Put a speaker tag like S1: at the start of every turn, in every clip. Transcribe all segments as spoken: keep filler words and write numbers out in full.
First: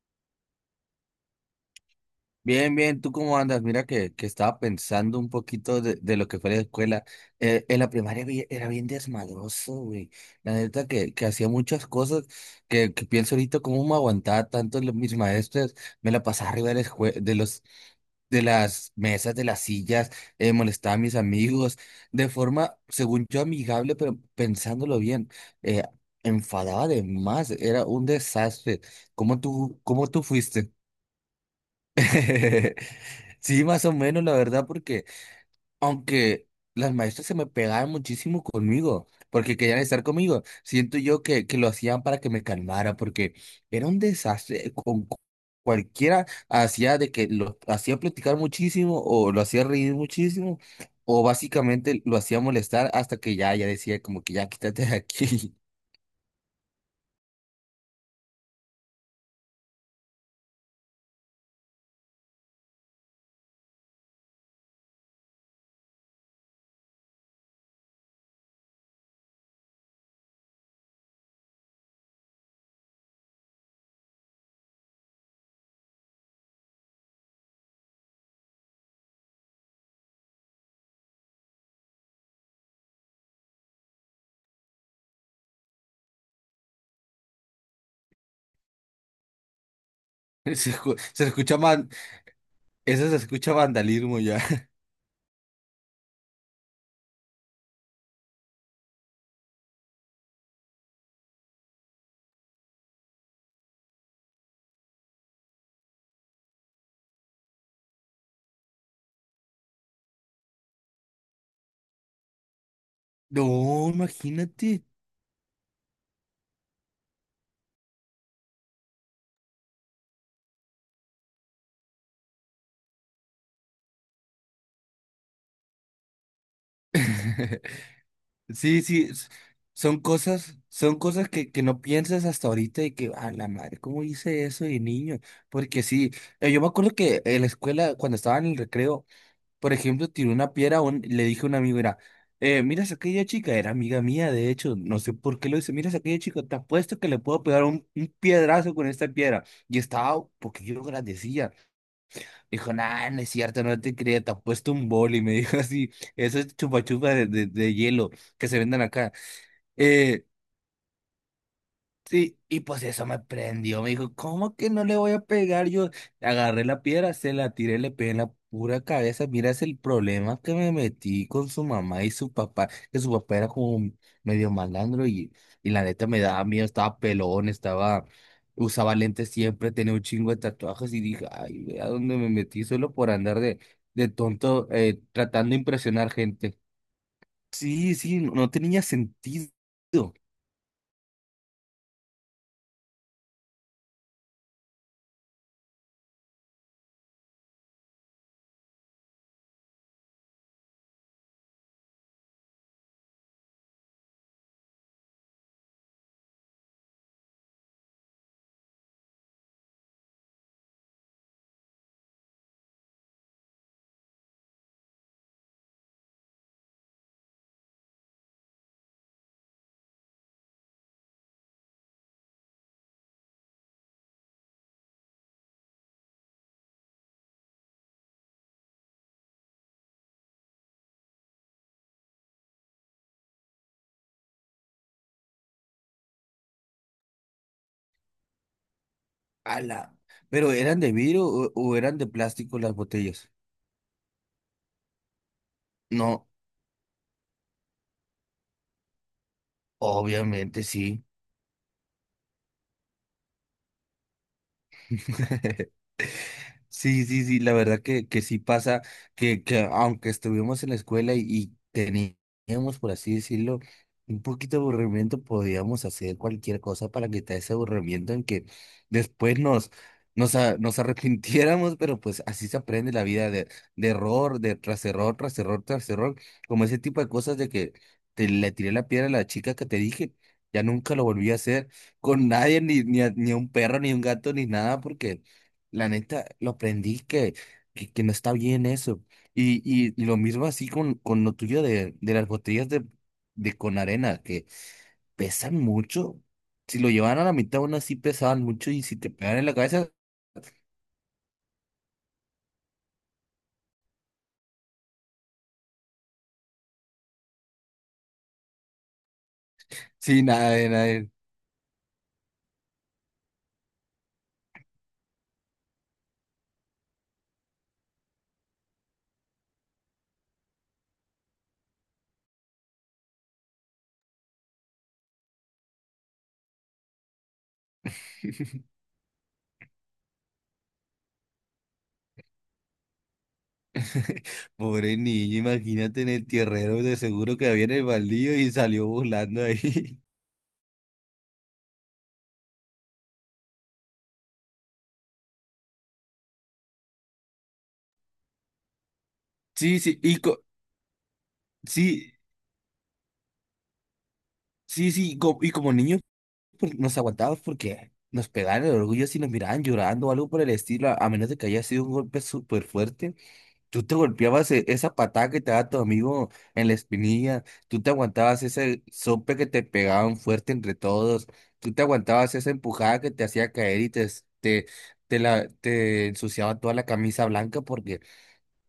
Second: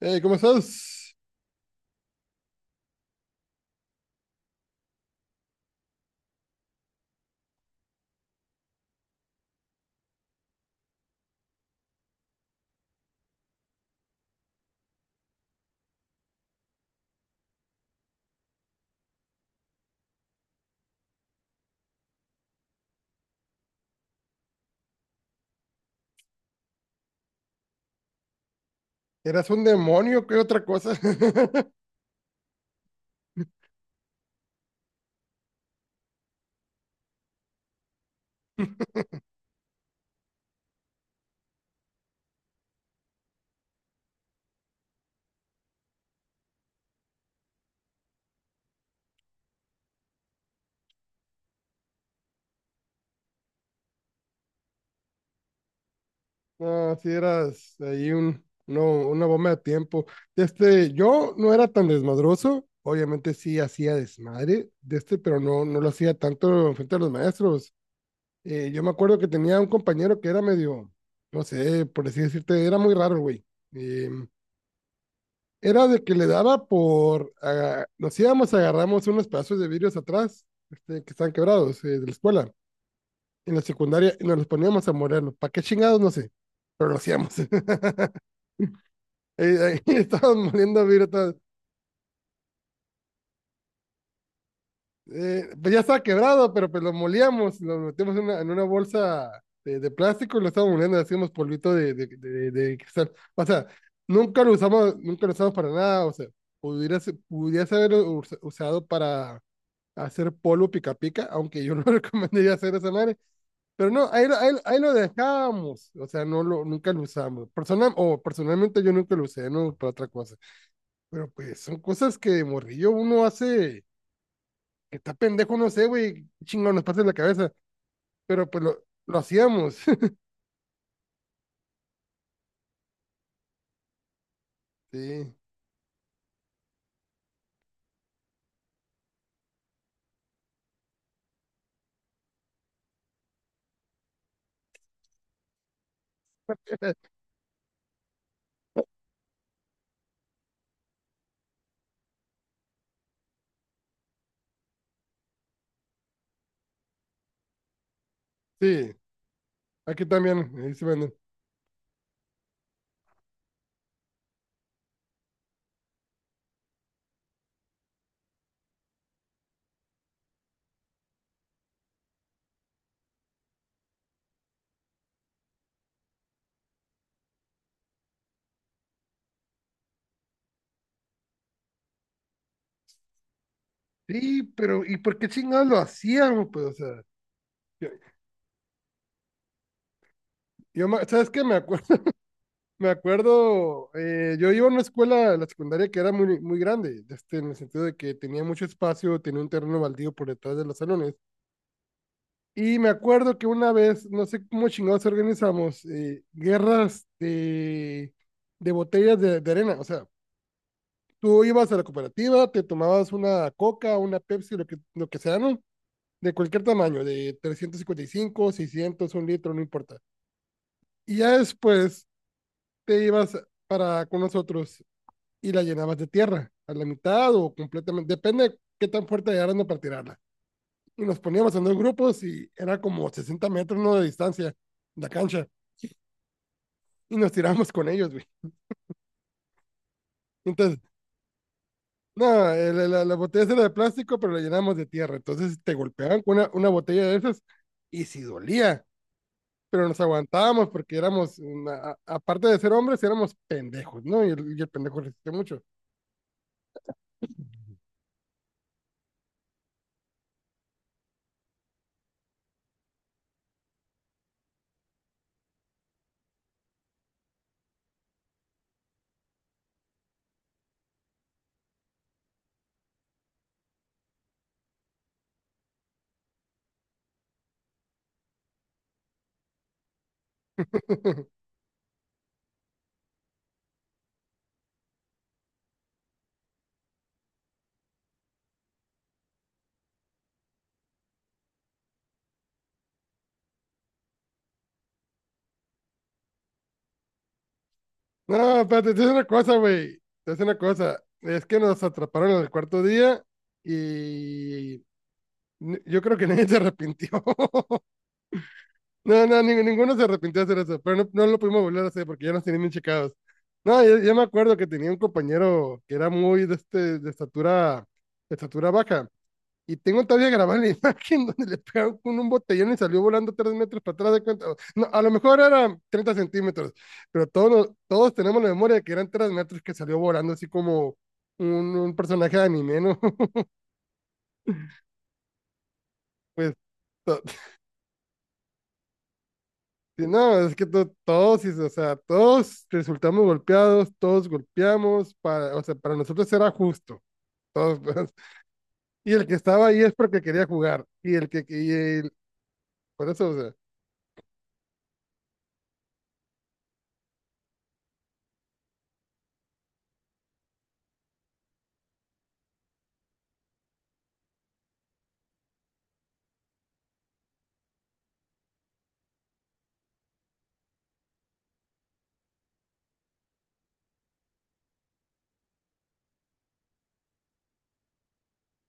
S1: Hey, ¿cómo estás?
S2: Bien, bien, ¿tú cómo andas? Mira que, que estaba pensando un poquito de, de lo que fue la escuela. Eh, en la primaria vi- era bien desmadroso, güey. La neta que, que hacía muchas cosas que, que pienso ahorita cómo me aguantaba tanto los, mis maestros. Me la pasaba arriba de, la escue- de, los, de las mesas, de las sillas, eh, molestaba a mis amigos de forma, según yo, amigable, pero pensándolo bien, eh, enfadaba de más. Era un desastre. ¿Cómo
S1: ¿Eras un
S2: tú, cómo tú
S1: demonio? ¿Qué otra
S2: fuiste?
S1: cosa?
S2: Sí, más o menos, la verdad, porque aunque las maestras se me pegaban muchísimo conmigo, porque querían estar conmigo, siento yo que, que lo hacían para que me calmara, porque era un desastre. Con cu- cualquiera hacía de que lo hacía platicar muchísimo, o lo hacía reír muchísimo, o básicamente lo hacía molestar hasta que ya, ya decía como que ya quítate de aquí.
S1: No, sí eras ahí un, no, una bomba de tiempo. Este, yo no era tan desmadroso, obviamente sí hacía desmadre de este, pero no, no lo hacía tanto frente a los maestros. Eh, yo me acuerdo que tenía un compañero que era medio, no sé, por así decirte, era muy raro, güey. Eh, Era de que le daba por, aga- nos íbamos, agarramos unos pedazos de vidrios atrás, este, que están quebrados, eh, de la escuela en la secundaria y nos los poníamos a molerlos. ¿Para qué chingados? No sé, pero lo hacíamos. Eh, ahí estábamos
S2: Se,
S1: moliendo
S2: escu- se
S1: virutas.
S2: escucha man, eso se escucha vandalismo ya.
S1: Eh, pues ya estaba quebrado, pero pues lo molíamos, lo metíamos en una, en una bolsa de, de, plástico y lo estábamos moliendo, le hacíamos polvito de de, de, de cristal. O sea, nunca lo usamos, nunca lo usamos para nada, o sea, pudiera, pudiera haber usado para hacer polvo pica pica, aunque yo no recomendaría hacer esa madre. Pero
S2: No,
S1: no, ahí, lo- ahí, lo- ahí
S2: imagínate.
S1: lo dejamos, o sea, no lo, nunca lo usamos. Personal, o personalmente yo nunca lo usé, no, para otra cosa. Pero pues son cosas que de morrillo uno hace, que está pendejo, no sé, güey, qué chingón, nos pasa en la cabeza. Pero pues
S2: Sí,
S1: lo,
S2: sí,
S1: lo
S2: s-
S1: hacíamos.
S2: son cosas, son cosas que, que no piensas hasta ahorita y que, a la madre, ¿cómo hice eso de niño?
S1: Sí,
S2: Porque sí, eh, yo me acuerdo que en la escuela, cuando estaba en el recreo, por ejemplo, tiré una piedra, a un- le dije a un amigo, mira, eh, miras a aquella chica, era amiga mía, de hecho, no sé por qué lo hice, miras a aquella chica, te apuesto que le puedo pegar un, un piedrazo con esta piedra. Y estaba, porque yo lo agradecía, dijo, nah, no es cierto, no te creía, te apuesto un boli, me dijo así, eso es chupa chupa de, de de hielo que se vendan
S1: sí,
S2: acá.
S1: aquí
S2: Eh,
S1: también, ahí se venden.
S2: sí, y pues eso me prendió. Me dijo, ¿cómo que no le voy a pegar? Yo agarré la piedra, se la tiré, le pegué en la pura cabeza. Mira, es el problema que me metí con su mamá y su papá, que su papá era como un medio malandro y, y la neta me daba miedo, estaba pelón, estaba, usaba lentes siempre, tenía un chingo de tatuajes y dije, ay, vea dónde me metí solo por andar de, de
S1: Sí,
S2: tonto,
S1: pero ¿y
S2: eh,
S1: por qué
S2: tratando de
S1: chingados lo
S2: impresionar
S1: hacíamos?
S2: gente.
S1: Pues, o sea, yo,
S2: Sí, sí, no no tenía sentido.
S1: yo me- ¿sabes qué? Me acuerdo. Me acuerdo, eh, yo iba a una escuela, la secundaria, que era muy, muy grande, este, en el sentido de que tenía mucho espacio, tenía un terreno baldío por detrás de los salones. Y me acuerdo que una vez, no sé cómo chingados organizamos, eh, guerras de de botellas de de arena. O sea, tú ibas a la cooperativa, te tomabas una Coca, una Pepsi, lo que, lo que sea, ¿no? De cualquier tamaño, de trescientos cincuenta y cinco, seiscientos, un litro, no importa. Y ya después te ibas para con nosotros y la llenabas de tierra, a la mitad o completamente, depende de qué tan fuerte eran para tirarla. Y nos poníamos en dos grupos y era como sesenta metros, ¿no?, de distancia la cancha y nos tiramos con ellos, güey.
S2: Ala. ¿Pero
S1: Entonces,
S2: eran de vidrio o, o eran de
S1: no,
S2: plástico
S1: la,
S2: las
S1: la, la
S2: botellas?
S1: botella era de plástico, pero la llenamos de tierra. Entonces te golpeaban
S2: No,
S1: con una, una botella de esas y si dolía, pero nos
S2: obviamente
S1: aguantábamos porque
S2: sí.
S1: éramos, una- a- aparte de ser hombres, éramos pendejos, ¿no? Y el, y el pendejo resiste mucho.
S2: Sí, sí, sí, la verdad que, que sí pasa, que, que aunque estuvimos en la escuela y, y teníamos, por así decirlo, un poquito de aburrimiento, podíamos hacer cualquier cosa para quitar ese aburrimiento en que después nos, nos, a- nos arrepintiéramos, pero pues así se aprende la vida de, de error, de tras error, tras error, tras error, como ese tipo de cosas de que te le tiré la piedra a la chica que te dije, ya nunca lo volví a hacer con nadie, ni, ni a, ni a un perro, ni a un gato, ni nada, porque... La neta, lo aprendí que, que, que no está bien eso. Y, y, y lo mismo así con, con lo tuyo de, de las botellas de, de con arena, que pesan mucho. Si lo llevaban a la mitad, aún así pesaban
S1: No,
S2: mucho y
S1: espérate,
S2: si
S1: te voy a
S2: te
S1: decir una
S2: pegan en la
S1: cosa,
S2: cabeza,
S1: güey. Te voy a decir una cosa. Es que nos atraparon en el cuarto día y n- yo creo que nadie se arrepintió. No, no, ni- ninguno se
S2: sí,
S1: arrepintió
S2: nada,
S1: de hacer
S2: de
S1: eso,
S2: nada.
S1: pero no,
S2: de-
S1: no lo pudimos volver a hacer porque ya nos tenían bien checados. No, yo, yo me acuerdo que tenía un compañero que era muy de, este, de estatura, de estatura baja. Y tengo todavía grabada la imagen donde le pegaron con un botellón y salió volando tres metros para atrás de cuenta. No, a lo mejor eran treinta centímetros, pero todos, todos tenemos la memoria de que eran tres metros que salió volando así como un, un personaje de anime, ¿no?
S2: Pobre niño, imagínate en el
S1: Pues,
S2: tierrero, de
S1: to-
S2: seguro que había en el baldío y salió volando ahí.
S1: sí, no, es que to- todos, sí, o sea, todos resultamos golpeados, todos golpeamos, para, o sea, para nosotros era justo, todos, pues, y el que estaba
S2: Sí,
S1: ahí es
S2: sí, y
S1: porque
S2: co-
S1: quería jugar, y el que, y el-
S2: sí,
S1: por eso, o sea.
S2: sí, sí, y co- y como niño. Por- nos aguantábamos porque nos pegaban el orgullo si nos miraban llorando o algo por el estilo, a a menos de que haya sido un golpe súper fuerte. Tú te golpeabas e- esa patada que te daba tu amigo en la espinilla, tú te aguantabas ese sope que te pegaban fuerte entre todos, tú te aguantabas esa empujada que te hacía caer y te, es- te, te, la, te ensuciaba toda la camisa blanca porque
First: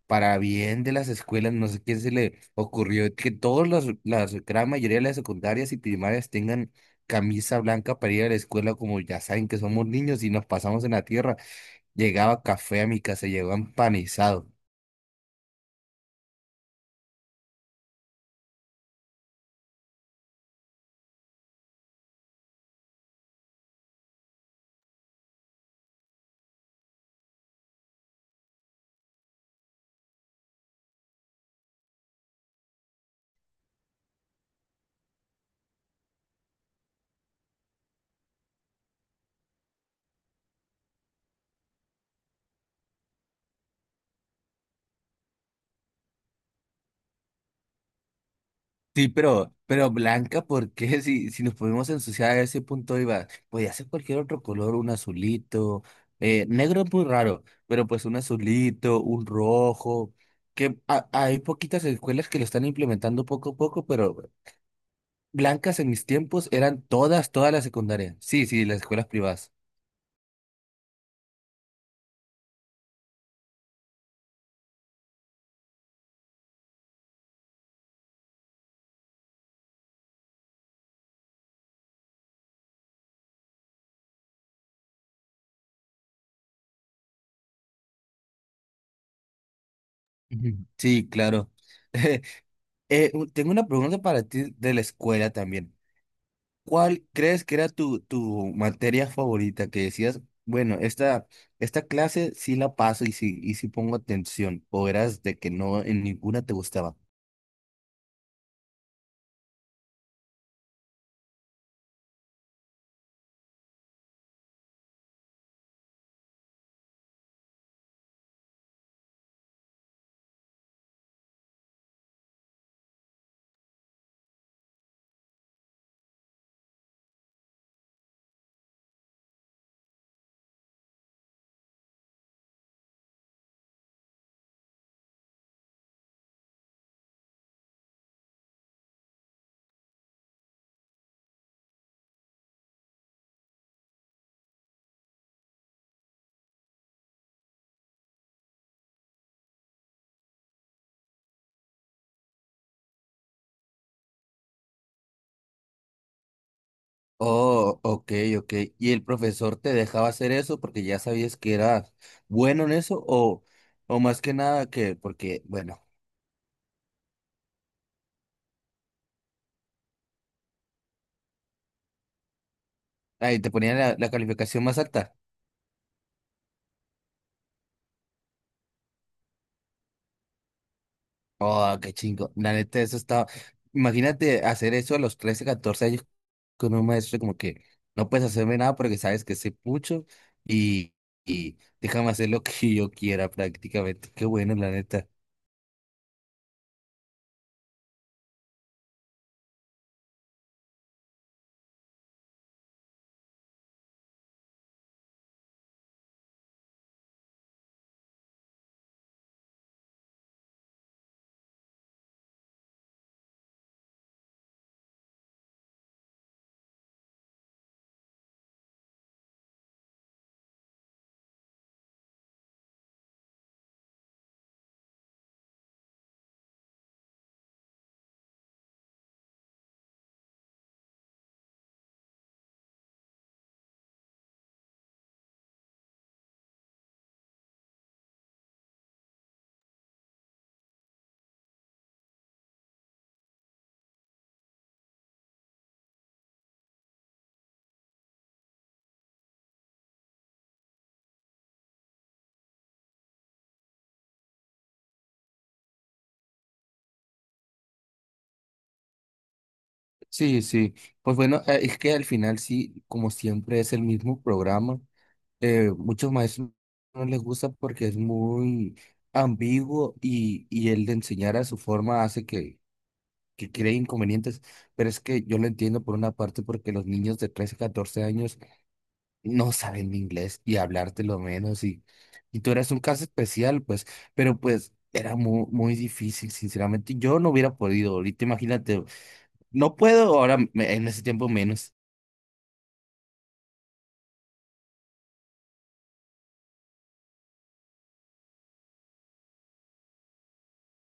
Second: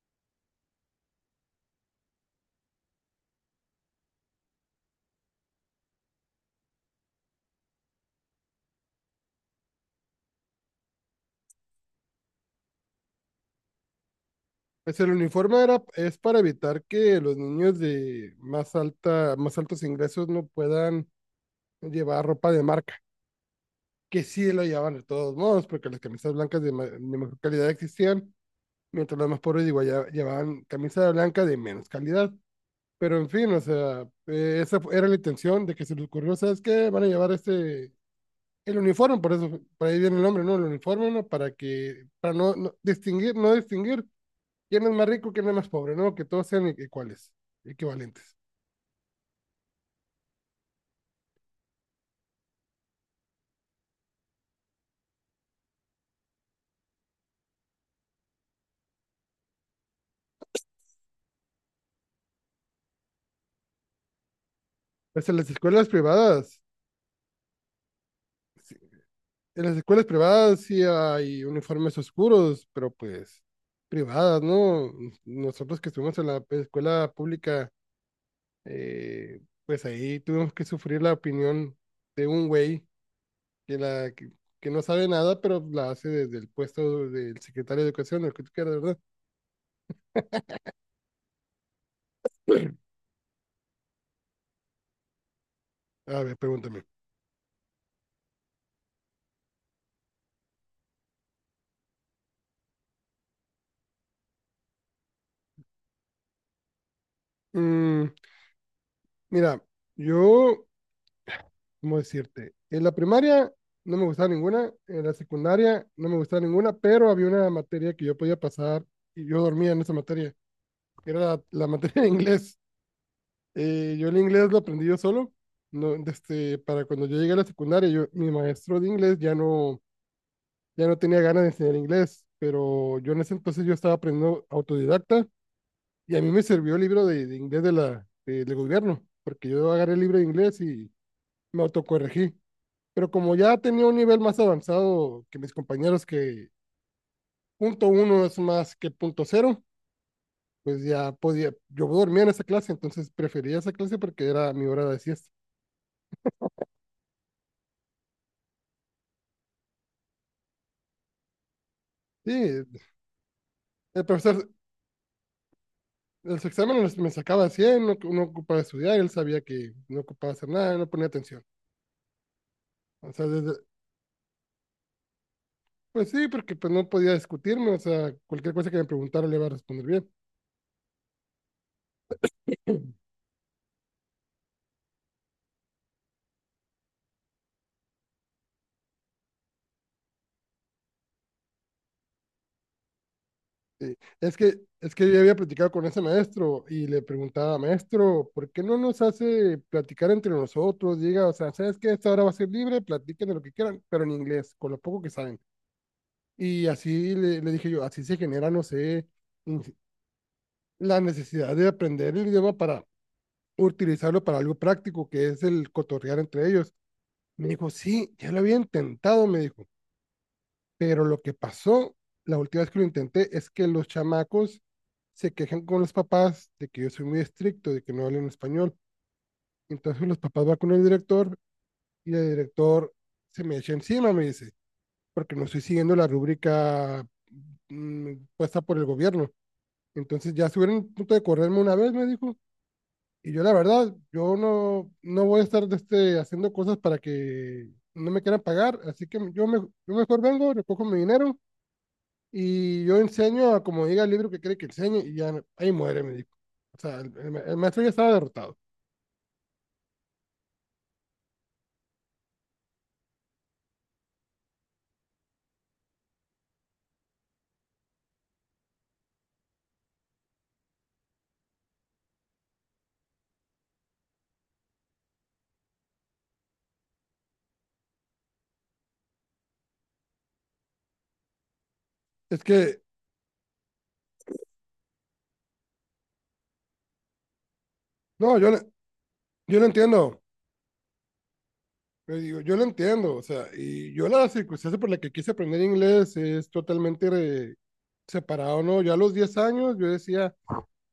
S2: para bien de las escuelas, no sé quién se le ocurrió que todas las, las gran mayoría de las secundarias y primarias tengan camisa blanca para ir a la escuela, como ya saben que somos niños y nos pasamos en la tierra. Llegaba café a mi casa, llegaba empanizado.
S1: Pues el uniforme era, es para evitar que los niños de más alta, más altos ingresos no puedan llevar ropa de marca, que sí lo llevaban de todos modos, porque las camisas blancas de, ma- de mejor calidad existían, mientras los más pobres igual ya- llevaban camisa blanca de menos calidad. Pero en fin, o sea, eh, esa fu- era la intención de que se les ocurrió, ¿sabes qué? Van a llevar este, el uniforme, por eso, por ahí viene el nombre, ¿no? El uniforme, ¿no? Para que, para no, no distinguir, no distinguir quién es más rico, quién es más pobre, ¿no? Que todos sean iguales, equivalentes.
S2: Sí, pero, pero blanca, ¿por qué? Si, si nos podemos ensuciar a ese punto, iba, podía ser cualquier otro color, un azulito, eh, negro es muy raro, pero pues un azulito, un rojo que a- hay poquitas escuelas que lo están implementando poco a poco, pero
S1: Pues en las
S2: blancas
S1: escuelas
S2: en mis tiempos
S1: privadas,
S2: eran todas, todas las secundarias. Sí, sí,
S1: sí,
S2: las escuelas privadas.
S1: en las escuelas privadas sí hay uniformes oscuros, pero pues privadas, ¿no? Nosotros que estuvimos en la escuela pública, eh, pues ahí tuvimos que sufrir la opinión de un güey que, la, que, que no sabe nada, pero la hace desde el puesto del secretario de Educación, el que tú quieras, ¿verdad?
S2: Ujú. Sí, claro. Eh, u- tengo una pregunta para ti de la escuela también.
S1: A ver, pregúntame.
S2: ¿Cuál crees que era tu, tu materia favorita que decías, bueno, esta, esta clase sí la paso y sí, y sí pongo atención? ¿O eras de que no en ninguna te gustaba?
S1: Mm, Mira, yo, ¿cómo decirte? En la primaria no me gustaba ninguna, en la secundaria no me gustaba ninguna, pero había una materia que yo podía pasar y yo dormía en esa materia, era la, la materia de inglés. Eh, yo el inglés lo aprendí yo solo, no, este, para cuando yo llegué a la secundaria, yo, mi maestro de inglés ya no, ya no tenía ganas de enseñar inglés, pero yo en ese entonces yo estaba aprendiendo autodidacta y a mí me sirvió el libro de de inglés de la, de- del gobierno, porque yo agarré el libro de inglés y me autocorregí. Pero como ya tenía un nivel más avanzado que mis compañeros, que punto uno es más que punto cero, pues ya podía, yo dormía en esa clase, entonces prefería esa clase porque era mi hora de siesta.
S2: Oh, ok, ok. ¿Y el profesor te dejaba hacer eso porque ya sabías que eras
S1: Sí, el
S2: bueno en eso? ¿O, o más que
S1: profesor,
S2: nada que porque, bueno.
S1: los exámenes me sacaba cien, no, no ocupaba estudiar, él sabía que no ocupaba hacer nada, no ponía atención. O sea,
S2: Ahí te
S1: desde,
S2: ponían la, la calificación más alta.
S1: pues sí, porque pues no podía discutirme, o sea, cualquier cosa que me preguntara le iba a responder bien.
S2: Oh, qué chingo. La neta, eso estaba. Imagínate hacer eso a los trece, catorce años con un maestro, como que no puedes hacerme nada porque sabes que soy pucho y, y déjame hacer lo que yo quiera
S1: Sí,
S2: prácticamente. Qué
S1: Es que,
S2: bueno, la
S1: es
S2: neta.
S1: que yo había platicado con ese maestro y le preguntaba, maestro, ¿por qué no nos hace platicar entre nosotros? Diga, o sea, ¿sabes qué? Esta hora va a ser libre, platiquen de lo que quieran, pero en inglés, con lo poco que saben. Y así le, le dije yo, así se genera, no sé, in- la necesidad de aprender el idioma para utilizarlo para algo práctico, que es el cotorrear entre ellos. Me dijo, sí, ya lo había intentado, me dijo. Pero lo que pasó la última vez que lo intenté es que los chamacos se quejan con los papás de que yo soy muy estricto, de que no hablan español. Entonces los papás van con el director y el director se me echa encima, me dice, porque no estoy siguiendo la rúbrica, mm, puesta por el gobierno. Entonces ya estuvieron a punto de correrme una vez, me dijo. Y yo la verdad, yo no, no voy a estar de este, haciendo cosas para que no me quieran pagar, así que yo, me, yo mejor vengo, recojo mi dinero y yo enseño a como diga el libro que cree que enseñe, y ya ahí muere, me dijo. O sea, el, el ma- el maestro ya estaba derrotado.
S2: Sí, sí. Pues bueno, eh, es que al final sí, como siempre es el mismo programa. Eh, muchos maestros no les gusta porque es muy ambiguo y, y el de enseñar a su forma hace que que cree inconvenientes, pero es que yo lo entiendo por una parte porque los niños de trece catorce años no saben inglés y hablarte lo menos y, y
S1: Es
S2: tú eras un
S1: que,
S2: caso especial, pues, pero pues era muy, muy difícil, sinceramente, yo no hubiera podido, ahorita
S1: no, yo, le-
S2: imagínate,
S1: Yo lo
S2: no puedo
S1: entiendo.
S2: ahora me- en ese tiempo menos.
S1: Le digo, yo lo entiendo. O sea, y yo la circunstancia por la que quise aprender inglés es totalmente re- separado, ¿no? Yo a los diez años yo decía,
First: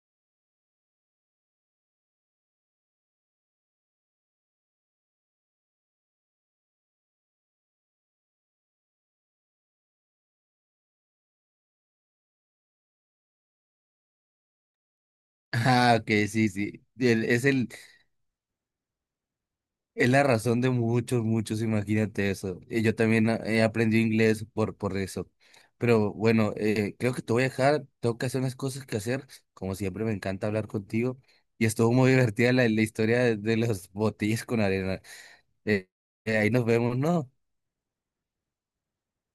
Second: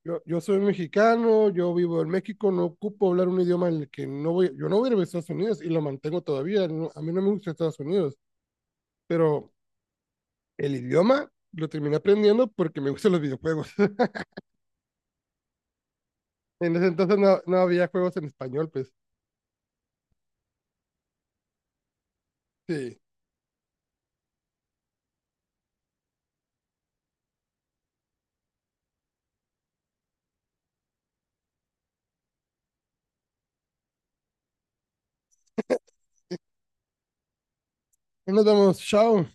S1: yo, yo soy mexicano, yo vivo en México, no ocupo hablar un idioma en el que no voy, yo no voy a ir a Estados Unidos, y lo mantengo todavía. No- a mí no me gusta Estados Unidos, pero el idioma lo terminé aprendiendo porque me gustan los videojuegos.
S2: Ah, ok, sí,
S1: En
S2: sí,
S1: ese entonces
S2: el-
S1: no,
S2: es
S1: no
S2: el.
S1: había juegos en español, pues.
S2: Es la razón de muchos, muchos, imagínate eso. Eh, Yo
S1: Sí.
S2: también ah, he aprendido inglés por, por eso. Pero bueno, eh, creo que te voy a dejar, tengo que hacer unas cosas que hacer. Como siempre, me encanta hablar contigo. Y estuvo muy divertida la, la historia de, de los botellas con arena. Eh, eh, ahí nos vemos, ¿no?
S1: Nos vemos. Chao.